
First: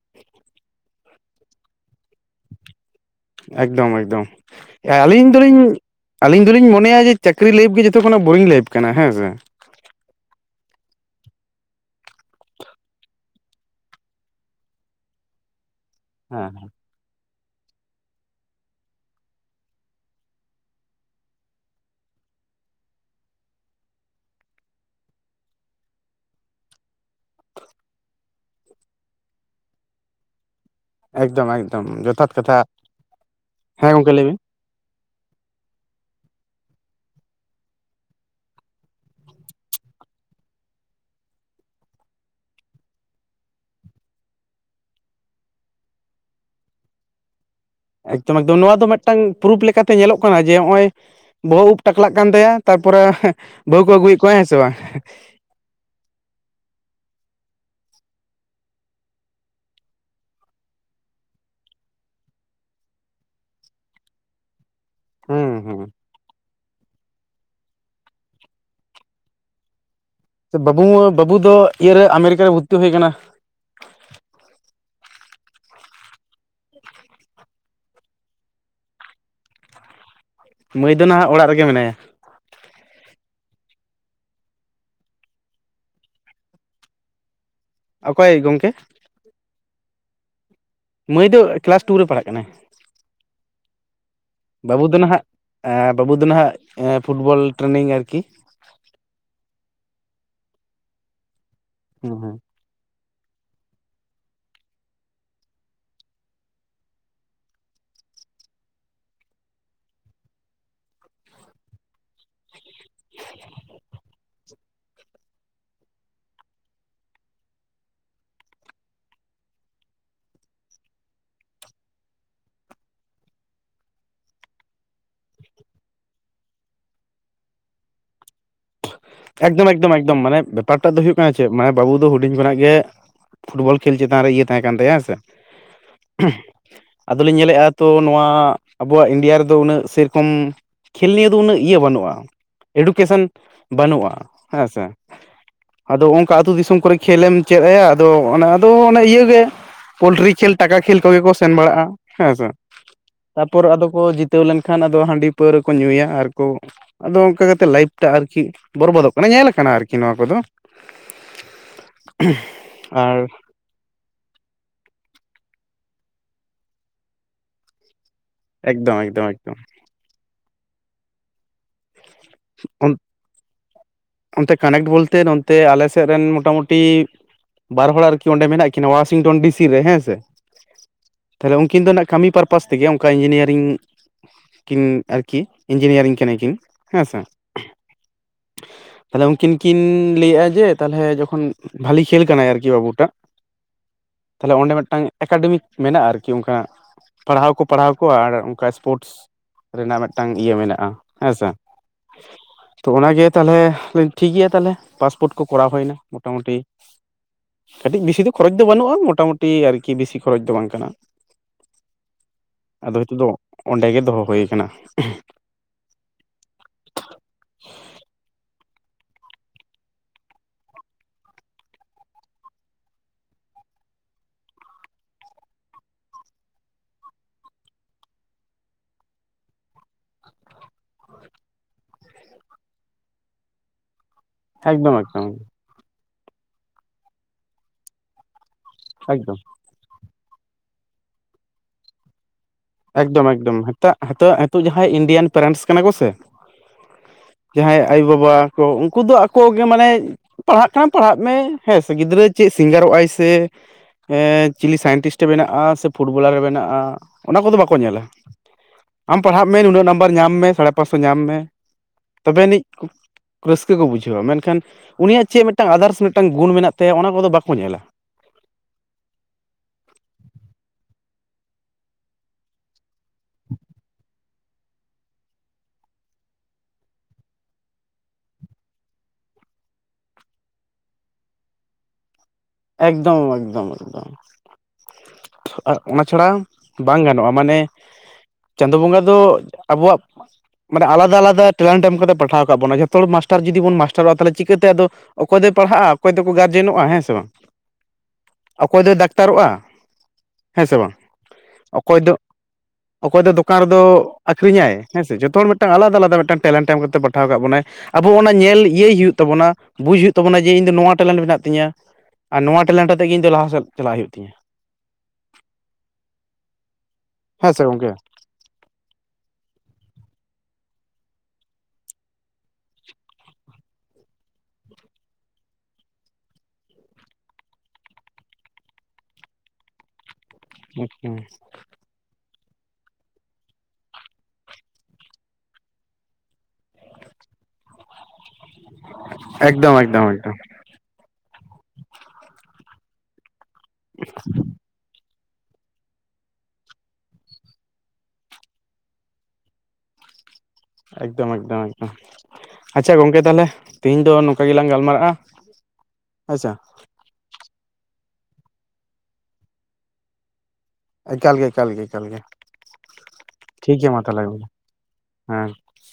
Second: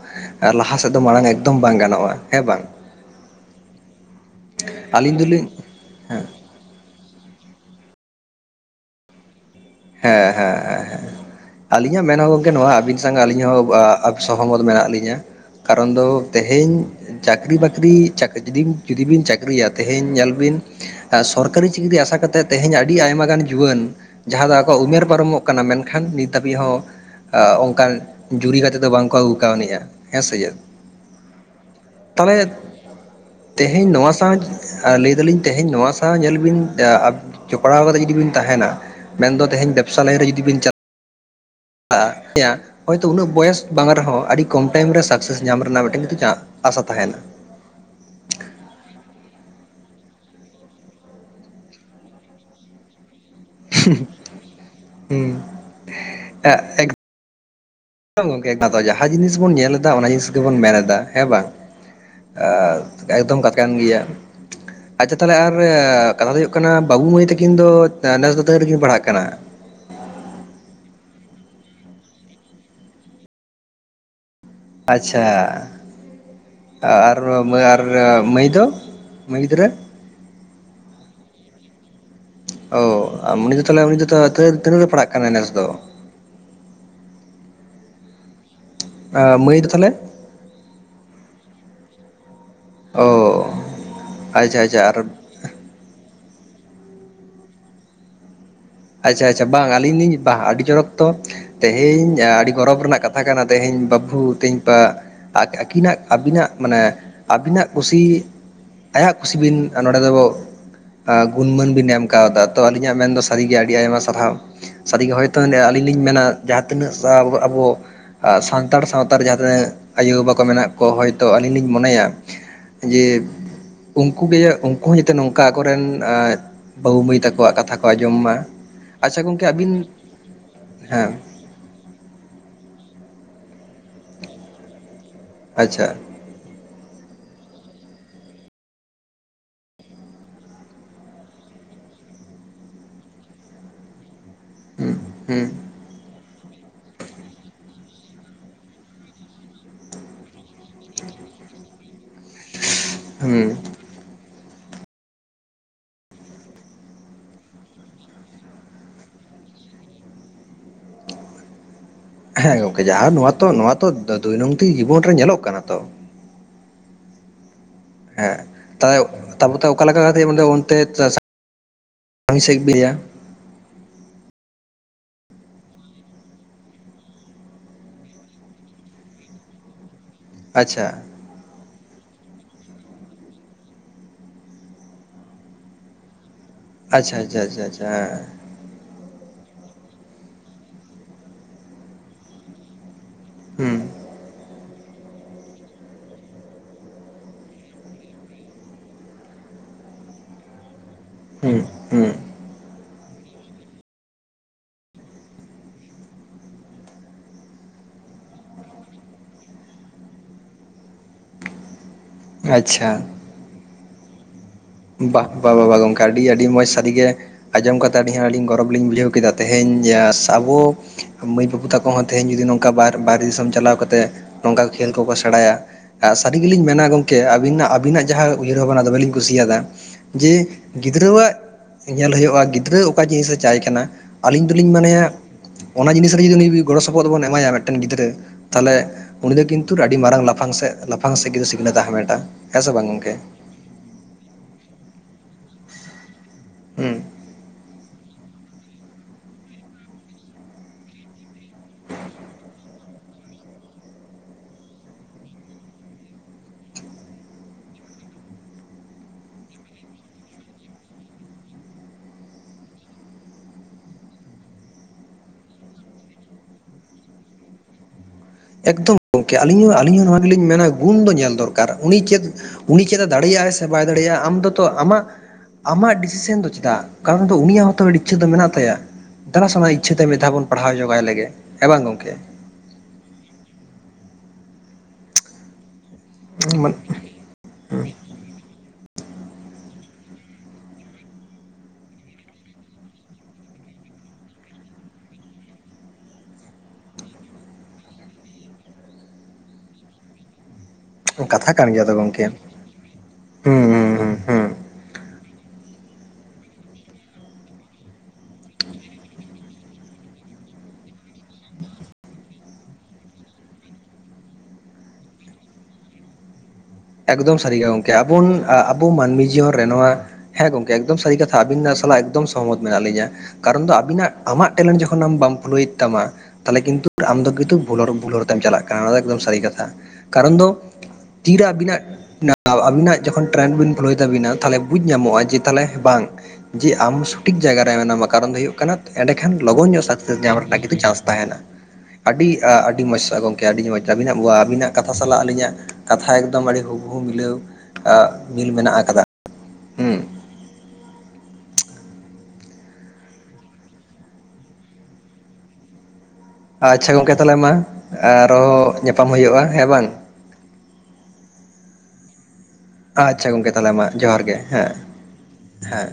ᱟᱨ ᱞᱟᱦᱟ ᱥᱮᱫ ᱫᱚ ᱢᱟᱲᱟᱝ ᱮᱠᱫᱚᱢ ᱵᱟᱝ ᱜᱟᱱᱚᱜᱼᱟ ᱦᱮᱸ ᱵᱟᱝ
ᱮᱠᱫᱚᱢ ᱮᱠᱫᱚᱢ ᱟᱹᱞᱤᱧ ᱫᱚᱞᱤᱧ ᱟᱞᱤᱧ ᱫᱚᱞᱤᱧ ᱢᱚᱱᱮᱭᱟ ᱡᱮ ᱪᱟᱹᱠᱨᱤ ᱞᱟᱹᱭᱤᱯᱷ ᱜᱮ ᱡᱚᱛᱚ ᱠᱷᱚᱱᱟᱜ ᱵᱳᱨᱤᱝ ᱞᱟᱹᱭᱤᱯᱷ ᱠᱟᱱᱟ ᱦᱮᱸ ᱥᱮ
ᱦᱮᱸ ᱦᱮᱸ ᱦᱮᱸ ᱦᱮᱸ ᱟᱹᱞᱤᱧᱟᱜ ᱢᱮᱱ ᱦᱚᱸ ᱜᱚᱝᱠᱮ ᱱᱚᱣᱟ ᱟᱹᱵᱤᱱ ᱥᱟᱝ ᱟᱹᱞᱤᱧ ᱦᱚᱸ ᱥᱚᱦᱚᱢᱚᱛ ᱢᱮᱱᱟᱜ ᱞᱤᱧᱟ ᱠᱟᱨᱚᱱ ᱫᱚ
ᱦᱮᱸ
ᱛᱮᱦᱮᱧ ᱪᱟᱹᱠᱨᱤ ᱵᱟᱹᱠᱨᱤ ᱪᱟᱹᱠ ᱡᱩᱫᱤᱢ ᱡᱩᱫᱤᱵᱤᱱ ᱪᱟᱹᱠᱨᱤᱭᱟ ᱛᱮᱦᱤᱧ ᱧᱮᱞ ᱵᱤᱱ ᱥᱚᱨᱠᱟᱨᱤ ᱪᱤᱠᱨᱤ ᱟᱥᱟ ᱠᱟᱛᱮᱜ ᱛᱮᱦᱮᱧ ᱟᱹᱰᱤ ᱟᱭᱢᱟ ᱜᱟᱱ ᱡᱩᱣᱟᱹᱱ ᱡᱟᱦᱟᱸ ᱫᱚ ᱟᱠᱚᱣᱟᱜ ᱩᱢᱮᱨ ᱯᱟᱨᱚᱢᱚᱜ ᱠᱟᱱᱟ ᱢᱮᱱᱠᱷᱟᱱ ᱱᱤᱛ ᱦᱟᱹᱵᱤᱡ ᱦᱚᱸ ᱚᱝᱠᱟᱱ ᱡᱩᱨᱤ ᱜᱟᱛᱮ ᱫᱚ ᱵᱟᱝᱠᱚ ᱟᱹᱜᱩ ᱠᱟᱣᱱᱤᱡᱼᱟ ᱦᱮᱸᱥᱮ ᱪᱮᱫ
ᱮᱠᱫᱚᱢ ᱮᱠᱫᱚᱢ ᱡᱚᱛᱷᱟᱛ
ᱛᱟᱦᱚᱞᱮ
ᱠᱟᱛᱷᱟ
ᱛᱮᱦᱮᱧ
ᱦᱮᱸ
ᱱᱚᱣᱟ
ᱜᱚᱝᱠᱮ ᱞᱟᱹᱭ
ᱥᱟᱶ
ᱵᱤᱱ
ᱞᱟᱹᱭ ᱫᱟᱞᱤᱧ ᱛᱮᱦᱮᱧ ᱱᱚᱣᱟ ᱥᱟᱶ ᱧᱮᱞ ᱵᱤᱱ ᱟ ᱡᱚᱯᱲᱟᱣ ᱠᱟᱛᱮᱫ ᱡᱩᱫᱤᱵᱤᱱ ᱛᱟᱦᱮᱱᱟ ᱢᱮᱱᱫᱚ ᱛᱮᱦᱮᱧ ᱵᱮᱯᱥᱟ ᱞᱟᱹᱭᱤᱱ ᱨᱮ ᱡᱩᱫᱤ ᱵᱤᱱ ᱪᱟᱜ <unintelligible> ᱦᱚᱳᱭᱛᱳ ᱩᱱᱟᱹᱜ ᱵᱚᱭᱮᱥ ᱵᱟᱝ ᱨᱮᱦᱚᱸ ᱟᱹᱰᱤ ᱠᱚᱢ ᱴᱟᱭᱤᱢ ᱨᱮ ᱥᱟᱠᱥᱮᱥ ᱧᱟᱢ ᱨᱮᱱᱟᱜ ᱢᱤᱫᱴᱮᱱ ᱪᱟᱸᱥ ᱟᱥᱟ ᱛᱟᱦᱮᱱᱟ
ᱮᱠᱫᱚᱢ ᱮᱠᱫᱚᱢ ᱱᱚᱣᱟ ᱫᱚ ᱢᱤᱫᱴᱟᱝ ᱯᱨᱩᱯᱷ ᱞᱮᱠᱟᱛᱮ ᱧᱮᱞᱚᱜ ᱠᱟᱱᱟ ᱡᱮ ᱦᱚᱜᱼᱚᱭ ᱵᱚᱦᱚᱜ ᱩᱵ ᱴᱟᱠᱞᱟᱜ ᱠᱟᱱ ᱛᱟᱭᱟ ᱛᱟᱨᱯᱚᱨᱮ ᱵᱟᱹᱦᱩ ᱠᱚ ᱟᱹᱜᱩᱭᱮᱫ ᱠᱚᱣᱣᱟ ᱦᱮᱸ ᱥᱮ ᱵᱟ
ᱮ ᱮᱠ ᱦᱮᱸ ᱜᱚᱝᱠᱮ ᱫᱚ ᱡᱟᱦᱟᱸ ᱡᱤᱱᱤᱥ ᱵᱩᱱ ᱧᱮᱞ ᱮᱫᱟ ᱚᱱᱟ ᱡᱤᱱᱤᱥ ᱜᱮᱵᱩᱱ ᱢᱮᱱ ᱮᱫᱟ ᱦᱮᱸ ᱵᱟᱝ ᱾ ᱮᱫ ᱮᱠᱫᱚᱢ ᱠᱟᱛᱷᱟ ᱠᱟᱱ ᱜᱮᱭᱟ ᱟᱪᱪᱷᱟ ᱛᱟᱦᱚᱞᱮ
ᱦᱩᱸ
ᱟᱨ
ᱦᱩᱸ
ᱠᱟᱛᱷᱟ ᱫᱚ ᱦᱩᱭᱩᱜ ᱠᱟᱱᱟ ᱵᱟᱹᱵᱩ ᱢᱟᱹᱭ ᱛᱟᱹᱠᱤᱱ ᱫᱚ ᱱᱮᱥ ᱫᱚ ᱛᱮᱱᱟᱹᱜ ᱨᱮ ᱠᱤᱱ ᱯᱟᱲᱦᱟᱜ ᱠᱟᱱᱟ?
ᱵᱟᱹᱵᱩ ᱵᱟᱹᱵᱩ ᱫᱚ ᱤᱭᱟᱹ ᱨᱮ ᱟᱢᱮᱨᱤᱠᱟ ᱨᱮ ᱵᱷᱩᱨᱛᱤ ᱦᱩᱭ ᱠᱟᱱᱟ
ᱟᱪᱪᱷᱟ ᱟᱨ ᱟᱨ ᱢᱟᱹᱭ ᱫᱚ ᱢᱟᱹᱭ ᱜᱤᱫᱽᱨᱟᱹ
ᱢᱟᱹᱭ ᱫᱚ ᱱᱟᱦᱟᱜ ᱚᱲᱟᱜ ᱨᱮᱜᱮ ᱢᱮᱱᱟᱭᱟ
ᱳ ᱩᱱᱤ ᱫᱚ ᱛᱟᱦᱚᱞᱮ ᱩᱱᱤ ᱫᱚ ᱛᱟᱦᱚᱞᱮ ᱛᱤᱱᱟᱹᱜ ᱛᱤᱱᱟᱹᱜ ᱨᱮ ᱯᱟᱲᱦᱟᱜ ᱠᱟᱱᱟᱭ ᱱᱮᱥ ᱫᱚ
ᱚᱠᱚᱭ ᱜᱚᱝᱠᱮ
ᱟᱸ ᱢᱟᱹᱭ ᱫᱚ ᱛᱟᱦᱚᱞᱮ
ᱢᱟᱹᱭ ᱫᱚ ᱠᱮᱞᱟᱥ ᱴᱩ ᱨᱮ ᱯᱟᱲᱦᱟᱜ ᱠᱟᱱᱟᱭ
ᱳ ᱟᱪᱪᱷᱟ ᱟᱪᱪᱷᱟ ᱟᱨ
ᱟ ᱵᱟᱹᱵᱩ ᱫᱚ ᱱᱟᱦᱟᱜ ᱯᱷᱩᱴᱵᱚᱞ ᱴᱨᱮᱱᱤᱝ ᱟᱨᱠᱤ
ᱟᱪᱪᱷᱟ ᱟᱪᱪᱷᱟ ᱵᱟᱝ ᱟᱹᱞᱤᱧ ᱞᱤᱧ ᱵᱟ ᱟᱹᱰᱤ ᱪᱚᱨᱚᱠ ᱛᱚ
ᱦᱩᱸ
ᱛᱮᱦᱮᱧ ᱟ.
ᱦᱩᱸ
ᱰᱤ ᱜᱚᱨᱚᱵᱽ ᱨᱮᱱᱟᱜ ᱠᱟᱛᱷᱟ ᱠᱟᱱᱟ ᱛᱮᱦᱮᱧ ᱵᱟᱹᱵᱩ ᱛᱮᱦᱮᱧ ᱯᱟ ᱟᱹᱠᱤᱱᱟᱜ ᱟᱹᱵᱤᱱᱟᱜ ᱢᱟᱱᱮ ᱟᱹᱵᱤᱱᱟᱜ ᱠᱩᱥᱤ ᱟᱭᱟᱜ ᱠᱩᱥᱤ ᱵᱤᱱ ᱱᱚᱸᱰᱮ ᱫᱚ ᱟ ᱜᱩᱱᱢᱟᱹᱱ ᱵᱤᱱ ᱮᱢ ᱠᱟᱣᱫᱟ ᱛᱚ ᱟᱞᱤᱧᱟᱜ ᱢᱮᱱ ᱫᱚ ᱥᱟᱹᱨᱤ ᱜᱮ ᱟᱹᱰ ᱥᱟᱨᱦᱟᱣ ᱥᱟᱹᱨᱤ ᱜᱮ ᱦᱚᱭᱛᱳ ᱟᱹᱞᱤᱧ ᱞᱤᱧ ᱢᱮᱱᱟ ᱡᱟᱦᱟᱸ ᱛᱤᱱᱟᱹᱜ ᱟᱵᱚ ᱥᱟᱱᱛᱟᱲ ᱥᱟᱶᱛᱟ ᱨᱮ ᱡᱟᱦᱟᱸ ᱛᱤᱱᱟᱹᱜ ᱟᱭᱳ ᱵᱟᱵᱟ ᱠᱚ ᱢᱮᱱᱟᱜ ᱠᱚ ᱦᱚᱭᱛᱚ ᱟᱹᱞᱤᱧ ᱞᱤᱧ ᱢᱚᱱᱮᱭᱟ ᱡᱮ ᱩᱱᱠᱩ ᱜᱤᱭᱟ. ᱩᱱᱠᱩ ᱦᱚᱸ ᱡᱟᱛᱮ ᱱᱚᱝᱠᱟ ᱟᱠᱚ ᱨᱮᱱ ᱵᱟᱹᱵᱩ ᱢᱟᱹᱭ ᱛᱟᱠᱚᱣᱟᱜ ᱠᱟᱛᱷᱟ ᱠᱚ ᱟᱸᱡᱚᱢ ᱢᱟ ᱟᱪᱪᱷᱟ ᱜᱚᱝᱠᱮ
ᱮᱠᱫᱚᱢ
ᱟᱹᱵᱤᱱ
ᱮᱠᱫᱚᱢ ᱮᱠᱫᱚᱢ ᱢᱟᱱᱮ ᱵᱮᱯᱟᱨᱴᱟ ᱫᱚ
ᱦᱮᱸ
ᱦᱩᱭᱩᱜ ᱠᱟᱱᱟ ᱪᱮᱜ ᱢᱟᱱᱮ ᱵᱟᱹᱵᱩ ᱫᱚ ᱦᱩᱰᱤᱧ ᱠᱷᱚᱱᱟᱜ ᱜᱮ ᱯᱷᱩᱴᱵᱚᱞ ᱠᱷᱮᱞ ᱪᱮᱛᱟᱱ ᱨᱮ ᱤᱭᱟᱹ ᱛᱟᱦᱮᱸ ᱠᱟᱱ ᱛᱟᱭᱟ ᱦᱮᱸ ᱥᱮ
ᱟᱪᱪᱷᱟ
ᱟᱫᱚᱞᱤᱧ ᱧᱮᱞᱮᱫ-ᱟ ᱛᱚ ᱱᱚᱣᱟ ᱟᱵᱚᱣᱟᱜ ᱤᱱᱰᱤᱭᱟ ᱨᱮᱫᱚ ᱩᱱᱟᱹᱜ ᱥᱮᱨᱚᱠᱚᱢ ᱠᱷᱮᱞ ᱱᱤᱭᱟᱹ ᱫᱚ ᱩᱱᱟᱹᱜ ᱤᱭᱟᱹ ᱵᱟᱹᱱᱩᱜ-ᱟ ᱮᱰᱩᱠᱮᱥᱚᱱ ᱵᱟᱹᱱᱩᱜ-ᱟ ᱦᱮᱸ ᱥᱮ
ᱦᱩᱸ ᱦᱩᱸ
ᱟᱫᱚ ᱚᱱᱠᱟ ᱟᱹᱛᱩ ᱫᱤᱥᱚᱢ ᱠᱚᱨᱮ ᱠᱷᱮᱞ ᱮᱢ ᱪᱮᱫ ᱟᱭᱟ ᱟᱫᱚ ᱚᱱᱮ ᱟᱫᱚ ᱚᱱᱮ ᱤᱭᱟᱹ ᱜᱮ ᱯᱳᱞᱴᱨᱤ ᱠᱷᱮᱞ ᱴᱟᱠᱟ ᱠᱷᱮᱞ ᱠᱚᱜᱮ ᱠᱚ ᱥᱮᱱ ᱵᱟᱲᱟᱜ-ᱟ ᱦᱮᱸ ᱥᱮ
ᱦᱩᱸ
ᱛᱟᱨᱯᱚᱨ ᱟᱫᱚ ᱠᱚ ᱡᱤᱛ ᱛᱟᱹᱣ ᱞᱮᱱᱠᱷᱟᱱ ᱟᱫᱚ ᱦᱟᱺᱰᱤ ᱯᱟᱹᱣᱨᱟᱹ ᱠᱚ ᱧᱩᱭᱟ ᱟᱨᱠᱚ ᱟᱫᱚ ᱚᱱᱠᱟ ᱠᱟᱛᱮ ᱞᱟᱭᱤᱯᱷ ᱴᱟᱜ ᱟᱨᱠᱤ ᱵᱚᱨᱵᱚᱫᱚᱜ ᱠᱟᱱᱟ ᱧᱮᱞ ᱠᱟᱱᱟ ᱟᱨᱠᱤ ᱱᱚᱣᱟ ᱠᱚᱫᱚ
ᱦᱮᱸ ᱜᱚᱝᱠᱮ ᱡᱟᱦᱟ
ᱟᱨ
ᱱᱚᱣᱟ ᱛᱚ ᱱᱚᱣᱟ ᱛᱚ ᱫᱳᱭᱱᱳᱝᱛᱤ ᱡᱤᱵᱚᱱ ᱨᱮ ᱧᱮᱞᱚᱜ ᱠᱟᱱᱟ ᱛᱚ ᱦᱮᱸ ᱛᱟᱭ
ᱮᱠᱫᱚᱢ ᱮᱠᱫᱚᱢ ᱮᱠᱫᱚᱢ
ᱛᱟᱨᱯᱚᱨ ᱛᱚ ᱚᱠᱟ ᱞᱮᱠᱟ ᱢᱟᱱᱮ ᱚᱱᱛᱮ ᱛᱟ ᱥᱟᱜ
ᱚᱱᱛ ᱚᱱᱛᱮ ᱠᱟᱱᱮᱴ ᱵᱚᱞᱛᱮ ᱱᱚᱛᱮ ᱟᱞᱮ ᱥᱮᱫ ᱨᱮᱱ ᱢᱚᱴᱟᱢᱩᱴᱤ ᱵᱟᱨ ᱦᱚᱲ ᱟᱨᱠᱤ ᱚᱸᱰᱮ ᱢᱮᱱᱟᱜ ᱠᱤᱱᱟ ᱳᱣᱟᱥᱤᱝᱰᱚᱱ ᱰᱤᱥᱤ ᱨᱮ ᱦᱮᱸ ᱥᱮ
ᱟᱪᱪᱷᱟ
ᱛᱟᱦᱚᱞᱮ ᱩᱱᱠᱤᱱ ᱫᱚ ᱱᱟᱜ ᱠᱟᱹᱢᱤ ᱯᱟᱨᱯᱟᱥ ᱛᱮᱜᱮ ᱚᱱᱠᱟ ᱤᱧᱡᱤᱱᱤᱭᱟᱨᱤᱝ ᱠᱤᱱ ᱟᱨᱠᱤ ᱤᱧᱡᱤᱱᱤᱭᱟᱨᱤᱝ ᱠᱟᱱᱟ ᱠᱤᱱ
ᱟᱪᱪᱷᱟ ᱟᱪᱪᱷᱟ ᱟᱪᱪᱷᱟ ᱟᱪᱪᱷᱟ ᱦᱮᱸ
ᱛᱟᱦᱞᱮ ᱩᱱᱠᱤᱱ ᱠᱤᱱ ᱞᱟᱹᱭᱮᱫ-ᱟ ᱡᱮ ᱛᱟᱦᱞᱮ ᱡᱚᱠᱷᱚᱱ ᱵᱷᱟᱞᱤ ᱠᱷᱮᱞ ᱠᱟᱱᱟᱭ ᱟᱨᱠᱤ ᱵᱟᱹᱵᱩ ᱴᱟᱜ
ᱦᱩᱸ
ᱛᱟᱦᱚᱞᱮ ᱚᱸᱰᱮ ᱢᱤᱫᱴᱟᱝ ᱮᱠᱟᱰᱮᱢᱤᱠ ᱢᱮᱱᱟᱜ-ᱟ ᱟᱨᱠᱤ ᱚᱱᱠᱟ ᱯᱟᱲᱦᱟᱣ ᱦᱚᱸᱠᱚ ᱯᱟᱲᱦᱟᱣ ᱠᱚᱣᱟ ᱟᱨ ᱚᱱᱠᱟ ᱥᱯᱳᱨᱴᱥ ᱨᱮᱱᱟᱜ ᱢᱤᱫᱴᱟᱝ ᱤᱭᱟᱹ ᱢᱮᱱᱟᱜ-ᱟ
<unintelligible>
ᱛᱚ ᱚᱱᱟ ᱜᱮ ᱛᱟᱦᱚᱞᱮ ᱴᱷᱤᱠ ᱜᱮᱭᱟ ᱛᱟᱦᱚᱞᱮ ᱯᱟᱥᱯᱳᱨᱴ ᱠᱚ ᱠᱚᱨᱟᱣ ᱦᱩᱭᱱᱟ ᱢᱚᱴᱟᱢᱩᱴᱤ ᱠᱟᱹᱴᱤᱡ ᱵᱤᱥᱤ ᱫᱚ ᱠᱷᱚᱨᱚᱪ ᱫᱚ ᱵᱟᱹᱱᱩᱜ-ᱟ ᱢᱚᱴᱟᱢᱩᱴᱤ ᱟᱨᱠᱤ ᱵᱤᱥᱤ ᱠᱷᱚᱨᱚᱪ ᱫᱚ ᱵᱟᱝ ᱠᱟᱱᱟ ᱟᱫᱚ
ᱟᱪᱪᱷᱟ
ᱦᱤᱛᱚᱜ ᱫᱚ ᱚᱸᱰᱮ ᱜᱮ ᱫᱚᱦᱚ ᱦᱩᱭ ᱠᱟᱱᱟ
ᱵᱟ ᱵᱟ-ᱵᱟ-ᱵᱟ ᱜᱚᱝᱠᱮ ᱟᱹᱰᱤ ᱟᱹᱰᱤ ᱢᱚᱸᱡᱽ ᱥᱟᱹᱨᱤ ᱜᱮ ᱟᱸᱡᱚᱢ ᱠᱟᱛᱮᱫ ᱟᱹᱰᱤᱧ ᱦᱚᱸ ᱟᱞᱤᱧ ᱜᱚᱨᱚᱵ ᱞᱤᱧ ᱵᱩᱡᱷᱟᱹᱣ ᱠᱮᱫᱟ ᱛᱮᱦᱮᱧ ᱥᱟᱵᱩ ᱢᱟᱹᱭ ᱵᱟᱹᱵᱩ ᱛᱟᱠᱚ ᱦᱚᱸ ᱛᱮᱦᱤᱧ ᱡᱩᱫᱤ ᱱᱚᱝᱠᱟ ᱵᱟᱨᱦᱮ ᱫᱤᱥᱚᱢ ᱪᱟᱞᱟᱣ ᱠᱟᱛᱮ ᱱᱚᱝᱠᱟ ᱠᱷᱮᱞ ᱠᱚᱠᱚ ᱥᱮᱬᱟᱭᱟ ᱥᱟᱹᱨᱤ ᱜᱮᱞᱤᱧ ᱢᱮᱱᱟ ᱜᱚᱝᱠᱮ ᱟᱵᱤᱱᱟᱜ ᱟᱵᱤᱱᱟᱜ ᱡᱟᱦᱟᱸ ᱩᱭᱦᱟᱹᱨ ᱵᱷᱟᱵᱽᱱᱟ ᱫᱚᱢᱮᱞᱤᱧ ᱠᱩᱥᱤᱭᱟᱫᱟ ᱡᱮ ᱜᱤᱫᱽᱨᱟᱹᱣᱟᱜ ᱧᱮᱞ ᱦᱩᱭᱩᱜ-ᱟ ᱜᱤᱫᱽᱨᱟᱹ ᱚᱠᱟ ᱡᱤᱱᱤᱥᱮ ᱪᱟᱭ ᱠᱟᱱᱟ ᱟᱹᱞᱤᱧ ᱫᱚᱞᱤᱧ
ᱮᱠᱫᱚᱢ
ᱢᱚᱱᱮᱭᱟ
ᱮᱠᱫᱚᱢ
ᱚᱱᱟ ᱡᱤᱱᱤᱥ ᱨᱮ ᱡᱩᱫᱤ ᱩᱱᱤ ᱜᱚᱲᱚ ᱥᱚᱯᱚᱦᱚᱫᱵᱚᱱ ᱮᱢᱟᱭᱟ ᱢᱤᱫᱴᱮᱱ ᱜᱤᱫᱽᱨᱟᱹ ᱛᱟᱦᱚᱞᱮ ᱩᱱᱤ
ᱮᱠᱫᱚᱢ
ᱫᱚ ᱠᱤᱱᱛᱩ ᱟᱹᱰᱤ ᱢᱟᱨᱟᱝ ᱞᱟᱷᱟᱝ ᱥᱮᱫ ᱞᱟᱯᱷᱟᱝ ᱥᱮᱫ ᱠᱤᱱᱛᱩ ᱥᱤᱠᱷᱱᱟᱹᱛ ᱦᱟᱢᱮᱴᱟ ᱦᱮᱸ ᱥᱮ ᱵᱟᱝ ᱜᱚᱝᱠᱮ
ᱮᱠᱫᱚᱢ ᱮᱠᱫᱚᱢ ᱱᱟᱜ ᱦ ᱱᱤᱛᱚᱜᱜ ᱡᱟᱦᱟᱸᱭ ᱤᱱᱰᱤᱭᱟᱱ ᱯᱮᱨᱮᱱᱴᱥ ᱠᱟᱱᱟ ᱠᱚᱥᱮ
ᱦᱩᱸ
ᱡᱟᱦᱟᱸᱭ ᱟᱭᱳ ᱵᱟᱵᱟ ᱠᱚ ᱩᱱᱠᱩ ᱫᱚ ᱟᱠᱚ ᱜᱮ ᱢᱟᱱᱮ ᱯᱟᱲᱦᱟᱜ ᱠᱟᱱᱟ ᱯᱟᱲᱦᱟᱜ ᱢᱮ ᱦᱮᱸ ᱥᱮ ᱜᱤᱫᱽᱨᱟᱹ ᱪᱮᱫ ᱥᱤᱝᱜᱟᱨᱚᱜᱟᱭ ᱥᱮ ᱮ ᱪᱤᱞᱤ ᱥᱟᱭᱮᱱᱴᱤᱥᱴ ᱮ ᱵᱮᱱᱟᱜ-ᱟ ᱥᱮ ᱯᱷᱩᱴᱵᱚᱞᱟᱨ ᱨᱮ ᱢᱮᱱᱟᱜ-ᱟ ᱚᱱᱟ ᱠᱚᱫᱚ ᱵᱟᱠᱚ ᱧᱮᱞᱟ ᱟᱢ ᱯᱟᱲᱦᱟᱜ ᱢᱮ ᱱᱩᱱᱟᱹᱜ ᱱᱟᱢᱵᱟᱨ ᱧᱟᱢ ᱢᱮ ᱥᱟᱲᱮ ᱯᱟᱸᱥᱥᱚ ᱧᱟᱢ ᱢᱮ ᱛᱚᱵᱮ ᱟᱹᱱᱤᱡ ᱨᱟᱹᱥᱠᱟᱹ ᱠᱚ ᱵᱩᱡᱷᱟᱹᱣᱟ ᱢᱮᱱᱠᱷᱟᱱ ᱩᱱᱤᱭᱟᱜ ᱪᱮᱫ ᱢᱤᱫᱴᱟᱝ ᱟᱫᱟᱨᱥ ᱢᱤᱫᱴᱟᱝ ᱜᱩᱱ ᱢᱮᱱᱟᱜ ᱛᱟᱭᱟ ᱚᱱᱟ ᱠᱚᱫᱚ ᱵᱟᱠᱚ ᱧᱮᱞᱟ
ᱮᱠᱫᱚᱢ ᱜᱚᱢᱠᱮ ᱟᱹᱞᱤᱧ ᱦᱚᱸ ᱟᱹᱞᱤᱧ ᱦᱚᱸ ᱱᱚᱣᱟ ᱜᱮᱞᱤᱧ ᱢᱮᱱᱟ ᱜᱩᱱ ᱫᱚ ᱧᱮᱞ ᱫᱚᱨᱠᱟᱨ ᱩᱱᱤ ᱪᱮᱫ ᱩᱱᱤ ᱪᱮᱫ ᱮ ᱫᱟᱲᱮᱭᱟᱜᱟᱭ ᱥᱮ ᱵᱟᱭ ᱫᱟᱲᱮᱭᱟᱜ-ᱟ ᱟᱢ ᱫᱚᱛᱚ ᱟᱢᱟᱜ ᱟᱢᱟᱜ ᱰᱤᱥᱤᱥᱮᱱ ᱫᱚ ᱪᱮᱫᱟᱜ ᱠᱟᱨᱚᱱ ᱫᱚ ᱩᱱᱤᱭᱟᱜ ᱦᱚᱛᱚ ᱤᱪᱪᱷᱟᱹ ᱫᱚ ᱢᱮᱱᱟᱜ ᱛᱟᱭᱟ ᱫᱟ ᱥᱟᱱᱟᱱᱟᱜ ᱤᱪᱪᱷᱟᱹ ᱛᱮ ᱢᱤᱫ ᱫᱷᱟᱣ ᱵᱚᱱ ᱯᱟᱲᱦᱟᱣ ᱡᱚᱜᱟᱭ ᱞᱮᱜᱮ ᱦᱮᱸ ᱵᱟᱝ ᱜᱚᱝᱠᱮ
ᱮᱠᱫᱚᱢ ᱮᱠᱫᱚᱢ ᱮᱠᱫᱚᱢ ᱚᱱᱟ ᱪᱷᱟᱲᱟ ᱵᱟᱝ ᱜᱟᱱᱚᱜ-ᱟ ᱢᱟᱱᱮ ᱪᱟᱸᱫᱳ ᱵᱚᱸᱜᱟ ᱫᱚ ᱟᱵᱚᱣᱟᱜ ᱢᱟᱱᱮ ᱟᱞᱟᱫᱟ ᱟᱞᱟᱫᱟ ᱴᱮᱞᱮᱱᱴ ᱮᱢ ᱠᱟᱛᱮ ᱯᱟᱲᱦᱟᱣ ᱠᱟᱜ ᱵᱚᱱᱟ ᱡᱚᱛᱚ ᱦᱚᱲ ᱡᱩᱫᱤ ᱵᱚᱱ ᱢᱟᱥᱴᱟᱨ-ᱟ ᱛᱟᱦᱚᱞᱮ ᱪᱤᱠᱟᱹᱛᱮ ᱟᱫᱚ ᱚᱠᱚᱭ ᱫᱚᱭ ᱯᱟᱲᱦᱟᱜ-ᱟ ᱚᱠᱚᱭ ᱫᱚᱠᱚ ᱜᱟᱨᱡᱮᱱᱚᱜ-ᱟ ᱦᱮᱸ ᱥᱮ ᱵᱟᱝ ᱚᱠᱚᱭ ᱫᱚ ᱰᱟᱠᱛᱟᱨᱚᱜ-ᱟ ᱦᱮᱸ ᱥᱮ ᱵᱟᱝ
ᱠᱟᱛᱷᱟ ᱠᱟᱱ ᱜᱮᱭᱟ ᱛᱚ
ᱚᱠᱚᱭ ᱫᱚ
ᱜᱚᱝᱠᱮ
ᱚᱠᱚᱭ ᱫᱚᱠᱟᱱ ᱨᱮᱫᱚ
ᱦᱩᱸ ᱦᱩᱸ ᱦᱩᱸ
ᱟᱠᱷᱨᱤᱧᱟᱭ ᱦᱮᱸ ᱥᱮ ᱡᱚᱛᱚ ᱦᱚᱲ ᱢᱤᱫᱴᱟᱝ ᱟᱞᱟᱫᱟ ᱟᱞᱟᱫᱟ ᱢᱤᱫᱴᱟᱝ ᱴᱮᱞᱮᱱᱴ ᱮᱢ ᱠᱟᱛᱮ ᱯᱟᱴᱷᱟᱣ ᱟᱠᱟᱫ ᱵᱚᱱᱟᱭ ᱟᱵᱚ ᱚᱱᱟ ᱧᱮᱞ ᱤᱭᱟᱹᱭ ᱦᱩᱭᱩᱜ ᱛᱟᱵᱚᱱᱟ ᱵᱩᱡ ᱦᱩᱭᱩᱜ ᱛᱟᱵᱚᱱᱟ ᱡᱮ ᱤᱧ ᱫᱚ ᱱᱚᱣᱟ ᱴᱮᱞᱮᱱᱴ ᱢᱮᱱᱟᱜ ᱛᱤᱧᱟᱹ ᱟᱨ ᱱᱚᱣᱟ ᱴᱮᱞᱮᱱᱴ ᱟᱛᱮᱜ ᱜᱮ ᱤᱧ ᱞᱟᱦᱟ ᱥᱮᱫ ᱪᱟᱞᱟᱜ ᱦᱩᱭᱩᱜ ᱛᱤᱧᱟᱹ
ᱮᱠᱫᱚᱢ
ᱦᱮᱸ
ᱥᱟᱹᱨᱤ
ᱥᱮ
ᱜᱮ ᱜᱚᱝᱠᱮ ᱟᱵᱚ <unintelligible> ᱢᱟᱹᱱᱢᱤ ᱡᱤᱭᱚᱱ ᱨᱮ ᱱᱚᱣᱟ ᱦᱮᱸ ᱜᱚᱢᱠᱮ ᱮᱠᱫᱚᱢ ᱥᱟᱹᱨᱤ ᱠᱟᱛᱷᱟ ᱟᱵᱤᱱᱱᱟᱜ ᱥᱟᱞᱟᱜ ᱮᱠᱫᱚᱢ ᱥᱚᱦᱚᱢᱚᱛ ᱢᱮᱱᱟᱜ ᱞᱤᱧᱟ ᱠᱟᱨᱚᱱ ᱫᱚ ᱟᱵᱤᱱᱟᱜ ᱟᱢᱟᱜ ᱴᱮᱞᱮᱱᱴ ᱡᱚᱠᱷᱚᱱ ᱟᱢ ᱵᱟᱢ ᱯᱷᱩᱞᱳᱭᱮᱫ ᱛᱟᱢᱟ ᱛᱟᱦᱚᱞᱮ ᱠᱤᱱᱛᱩ ᱟᱢᱫᱚ ᱠᱤᱱᱛᱩ ᱵᱷᱩᱞ ᱵᱷᱩᱞ ᱦᱚᱨ ᱛᱮᱢ ᱪᱟᱞᱟᱜ ᱠᱟᱱᱟ ᱚᱱᱟ ᱫᱚ ᱮᱠᱫᱚᱢ ᱥᱟᱹᱨᱤ ᱠᱟᱛᱷᱟ ᱠᱟᱨᱚᱱ ᱫᱚ <unintelligible> ᱛᱤᱨᱮ ᱟᱵᱤᱱᱟᱜ ᱟᱵᱤᱱᱟᱜ ᱡᱚᱠᱷᱚᱱ ᱴᱨᱮᱱᱰ ᱵᱤᱱ ᱯᱷᱳᱞᱳᱭ ᱛᱟᱵᱤᱱᱟ ᱛᱟᱦᱚᱞᱮ ᱵᱩᱡᱽ ᱧᱟᱢᱚᱜᱼᱟ ᱡᱮ ᱛᱟᱦᱚᱞᱮ ᱵᱟᱝ ᱡᱮ ᱟᱢ ᱥᱚᱴᱷᱤᱠ ᱡᱟᱭᱜᱟᱨ ᱨᱮ ᱢᱮᱱᱟᱢᱟ ᱠᱟᱨᱚᱱ ᱫᱚ ᱦᱩᱭᱩᱜ ᱮᱸᱰᱮᱠᱷᱟᱱ ᱞᱚᱜᱚᱱ
ᱮᱠᱫᱚᱢ
ᱧᱚᱜ
ᱮᱠᱫᱚᱢ
ᱥᱟᱠᱥᱮᱥ
ᱮᱠᱫᱚᱢ
ᱧᱟᱢ ᱨᱮᱱᱟᱜ ᱠᱤᱪᱷᱩ ᱪᱟᱱᱥ ᱛᱟᱦᱮᱱᱟ <unintelligible> ᱟᱹᱰᱤ ᱟᱹᱰᱤ ᱢᱚᱡᱽ ᱜᱚᱢᱠᱮ ᱟᱹᱰᱤ ᱢᱚᱡᱽ ᱟᱵᱤᱱᱟᱜ <unintelligible> ᱟᱹᱵᱤᱱᱟᱜ ᱠᱟᱛᱷᱟ ᱥᱟᱞᱟᱜ ᱟᱹᱞᱤᱧᱟᱜ ᱠᱟᱛᱷᱟ ᱮᱠᱫᱚᱢ ᱟᱹᱰᱤ ᱦᱩᱵᱷᱩ ᱢᱤᱞᱟᱹᱣ ᱢᱤᱞ ᱢᱮᱱᱟᱜ ᱟᱠᱟᱫᱟ ᱦᱮᱸ
ᱮᱠᱫᱚᱢ ᱮᱠᱫᱚᱢ ᱮᱠᱫᱚᱢ <unintelligible> ᱟᱪᱪᱷᱟ ᱜᱚᱝᱠᱮ ᱛᱟᱦᱚᱞᱮ ᱛᱮᱦᱤᱧ ᱫᱚ ᱱᱚᱝᱠᱟ ᱜᱮᱞᱟᱝ ᱜᱟᱞᱢᱟᱨᱟᱜᱼᱟ ᱦᱳᱭ ᱥᱮ
ᱟᱪᱪᱷᱟ ᱜᱚᱝᱠᱮ ᱛᱟᱦᱚᱞᱮ ᱢᱟ ᱟᱨᱦᱚᱸ ᱧᱟᱯᱟᱢ ᱦᱩᱭᱩᱜᱼᱟ ᱦᱮᱸ ᱵᱟᱝ
ᱮᱠᱟᱞ ᱜᱮ ᱮᱠᱟᱞ ᱜᱮ ᱮᱠᱟᱞ ᱜᱮ
ᱟᱪᱪᱷᱟ ᱜᱚᱝᱠᱮ ᱛᱟᱦᱚᱞᱮ
ᱴᱷᱤᱠ
ᱢᱟ
ᱜᱮᱭᱟ
ᱡᱚᱦᱟᱨ
ᱛᱟᱦᱚᱞᱮ
ᱜᱮ
ᱜᱚᱝᱠᱮ
ᱦᱮᱸ ᱦᱮᱸ